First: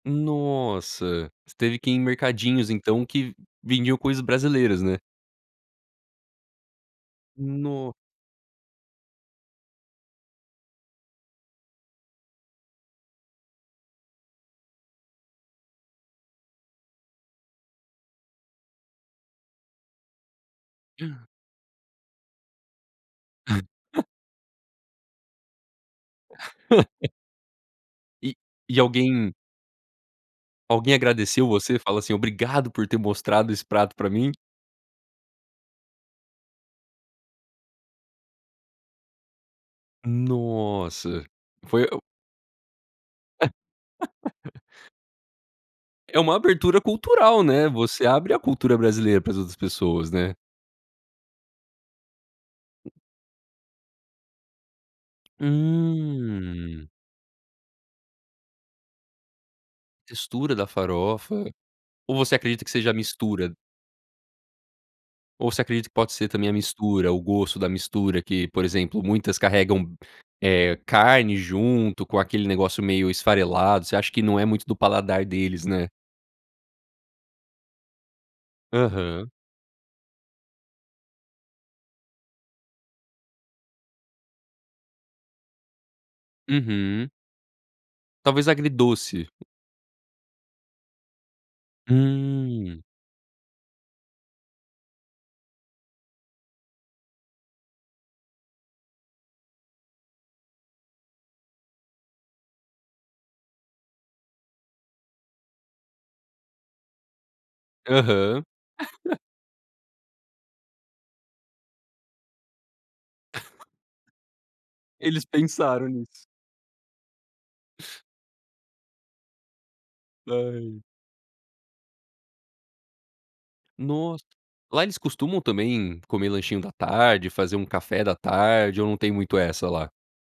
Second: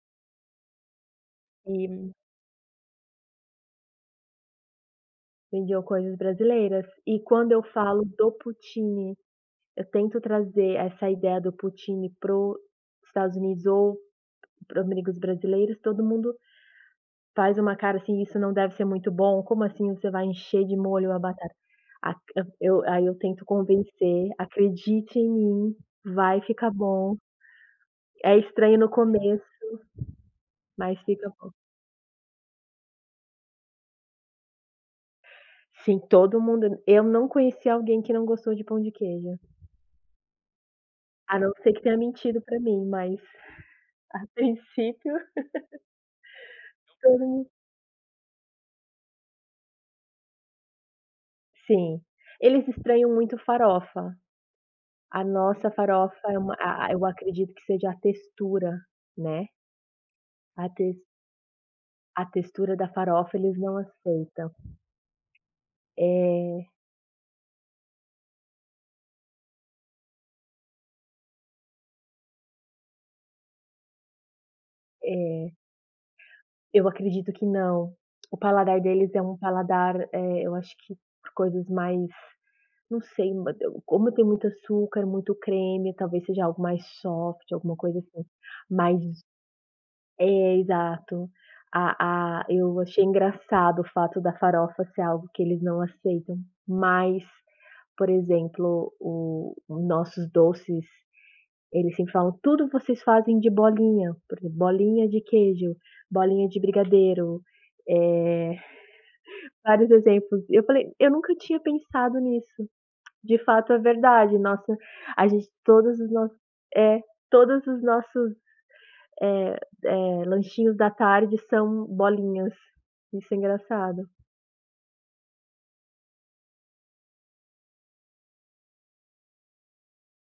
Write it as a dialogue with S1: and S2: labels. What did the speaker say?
S1: Nossa, você teve que ir em
S2: [unintelligible]
S1: mercadinhos então que, vendiam coisas brasileiras, né.
S2: Vendiam coisas brasileiras, e quando eu
S1: No
S2: falo do poutine, eu tento trazer essa ideia do poutine, para o Estados Unidos ou pra amigos brasileiros, todo mundo faz uma cara assim: "Isso não deve ser muito bom, como assim você vai encher de molho a batata?". Aq a eu aí eu tento convencer: "Acredite em mim, vai ficar bom,
S1: E
S2: é estranho
S1: e
S2: no
S1: alguém
S2: começo,
S1: alguém
S2: mas fica
S1: agradeceu
S2: bom".
S1: você e falou assim: "Obrigado por ter mostrado esse prato para mim?".
S2: Sim, todo mundo Eu não conheci alguém que não gostou de pão de queijo.
S1: Nossa,
S2: A não ser que
S1: foi
S2: tenha
S1: a o
S2: mentido para mim mas, a princípio
S1: É uma abertura
S2: todo
S1: cultural,
S2: mundo
S1: né, você abre a cultura brasileira para as outras pessoas, né.
S2: Sim, eles estranham muito farofa. A nossa farofa é uma a
S1: Hum.
S2: a eu acredito que seja a textura, né.
S1: Textura
S2: A
S1: da
S2: tex
S1: farofa. Ou
S2: a
S1: você acredita que
S2: textura da
S1: seja a
S2: farofa
S1: mistura?
S2: eles não aceitam.
S1: Ou você acredita que pode ser também a
S2: É.
S1: mistura, o gosto da mistura que, por exemplo, muitas carregam, eh, carne junto com aquele negócio meio esfarelado, você acha que não é muito do paladar
S2: É.
S1: deles, né?
S2: Eu acredito que não, o paladar deles é
S1: Aham.
S2: um paladar, eh, eu acho que pra coisas mais não sei, como tem muito açúcar, muito creme, talvez seja algo mais
S1: Uhum.
S2: soft, alguma coisa assim,
S1: Talvez
S2: mais
S1: agridoce.
S2: é exato, a a eu
S1: Hum.
S2: achei engraçado o fato da farofa ser algo que eles não aceitam, mas, por exemplo, o nossos doces, eles sempre falam: "Tudo vocês fazem de bolinha, [unintelligible] bolinha de queijo, bolinha de brigadeiro,
S1: Aham.
S2: eh" Vários exemplos, eu falei: "Eu nunca tinha pensado nisso". De fato é verdade, nossa,
S1: Eles
S2: a gente
S1: pensaram
S2: todos os
S1: nisso.
S2: nossos é, todos os nossos, eh eh, lanchinhos
S1: Ai.
S2: da tarde são bolinhas, isso é
S1: Nossa,
S2: engraçado.
S1: lá eles costumam também comer lanchinho da tarde, fazer um café da tarde ou não tem muito essa lá?